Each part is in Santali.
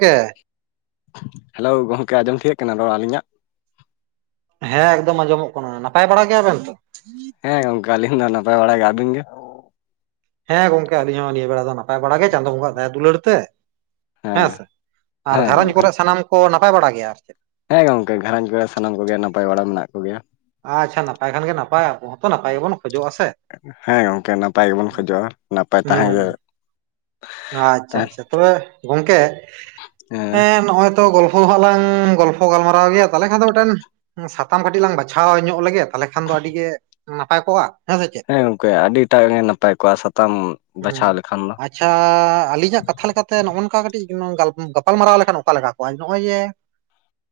ᱦᱮᱪᱮ [unintelligible] ᱦᱮᱞᱳ ᱜᱚᱢᱠᱮ ᱟᱸᱡᱚᱢ ᱴᱷᱤᱠᱟᱜ ᱠᱟᱱᱟ ᱨᱚᱲ ᱟᱹᱞᱤᱧᱟᱜ? ᱦᱮᱸ ᱮᱠᱫᱚᱢ ᱟᱸᱡᱚᱢᱚᱜ ᱠᱟᱱᱟ ᱾ ᱱᱟᱯᱟᱭ ᱵᱟᱲᱟ ᱜᱮᱭᱟᱵᱮᱱ ᱛᱚ? ᱦᱮᱸ ᱜᱚᱝᱠᱮ ᱟᱹᱞᱤᱧ ᱦᱚᱸ ᱱᱟᱯᱟᱭ ᱵᱟᱲᱟ ᱜᱮᱭᱟ ᱾ ᱟᱵᱤᱱ ᱜᱮ? ᱦᱮᱸ ᱜᱚᱝᱠᱮ ᱟᱞᱤᱧ ᱦᱚᱸ ᱱᱤᱭᱟᱹ ᱵᱮᱲᱟ ᱫᱚ ᱱᱟᱯᱟᱭ ᱵᱟᱲᱟ ᱜᱮ ᱪᱟᱸᱫᱚ ᱵᱚᱸᱜᱟ ᱦᱟᱜ ᱫᱟᱭᱟ ᱫᱩᱞᱟᱹᱲ ᱛᱮ ᱾ ᱦᱮᱸ ᱥᱮ, ᱟᱨ ᱦᱮᱸ ᱜᱷᱟᱨᱚᱧᱡᱽ ᱜᱚᱝᱠᱮ ᱠᱚᱨᱮ ᱥᱟᱱᱟᱢ ᱠᱚ ᱱᱟᱯᱟᱭ ᱵᱟᱲᱟ ᱜᱮᱭᱟ ᱟᱨ ᱪᱮᱫ? ᱦᱮᱸ ᱜᱚᱝᱠᱮ ᱜᱷᱟᱨᱚᱡᱽ ᱠᱚᱨᱮ ᱥᱟᱱᱟᱢ ᱠᱚᱜᱮ ᱱᱟᱯᱟᱭ ᱵᱟᱲᱟ ᱢᱮᱱᱟᱜ ᱠᱚ ᱜᱮᱭᱟ ᱾ ᱟᱪᱪᱷᱟ ᱱᱟᱯᱟᱭ ᱠᱷᱟᱱ ᱜᱮ ᱱᱟᱯᱟᱭ, ᱟᱵᱚ ᱦᱚᱸ ᱛᱚ ᱱᱟᱯᱟᱭ ᱜᱮᱵᱚᱱ ᱠᱷᱚᱡᱚᱜᱼᱟ ᱥᱮ ᱾ ᱦᱮᱸ ᱜᱚᱢᱠᱮ ᱱᱟᱯᱟᱭ ᱜᱮᱵᱚᱱ ᱠᱷᱚᱡᱚᱜᱼᱟ, ᱱᱟᱯᱟᱭ ᱛᱟᱦᱮᱸ ᱦᱩᱸ ᱜᱮ ᱾ ᱟᱪᱪᱷᱟ ᱟᱪᱪᱷᱟ, ᱛᱚᱵᱮ ᱜᱚᱝᱠᱮ ᱦᱮᱸ ᱱᱚᱜᱼᱚᱭᱼᱼ ᱜᱚᱞᱯᱷᱚ ᱫᱚᱞᱟᱝ ᱜᱚᱞᱯᱷᱚ ᱜᱟᱞᱢᱟᱨᱟᱣ ᱜᱮᱭᱟ, ᱛᱟᱦᱚᱞᱮ ᱠᱷᱟᱱ ᱫᱚ ᱢᱤᱫᱴᱮᱱᱼᱼ ᱥᱟᱛᱟᱢ ᱠᱟᱹᱴᱤᱡ ᱞᱟᱝ ᱵᱟᱪᱷᱟᱣ ᱧᱚᱜ ᱞᱮᱜᱮ, ᱛᱟᱦᱚᱞᱮ ᱠᱷᱟᱱ ᱫᱚ ᱟᱹᱰᱤ ᱜᱮ ᱱᱟᱯᱟᱭ ᱠᱚᱜᱼᱟ ᱾ ᱦᱮᱸ ᱜᱚᱝᱠᱮ ᱟᱹᱰᱤ ᱴᱟᱜ ᱜᱮ ᱱᱟᱯᱟᱭ ᱠᱚᱜᱼᱟ, ᱥᱟᱛᱟᱢ ᱵᱟᱪᱷᱟᱣ ᱞᱮᱠᱷᱟᱱ ᱫᱚ ᱾ ᱛᱚ [unintelligible] ᱟᱞᱤᱧᱟᱜ ᱠᱟᱛᱷᱟ ᱞᱮᱠᱟᱛᱮ ᱱᱚᱜᱼᱚᱭ ᱱᱚᱝᱠᱟ ᱠᱟᱹᱴᱤᱡ ᱜᱟᱯᱟᱞᱢᱟᱨᱟᱣ ᱞᱮᱠᱷᱟᱱ ᱚᱠᱟ ᱞᱮᱠᱟ ᱠᱚᱜᱼᱟ ᱾ ᱱᱚᱜᱼᱚᱭ ᱡᱮᱼᱼ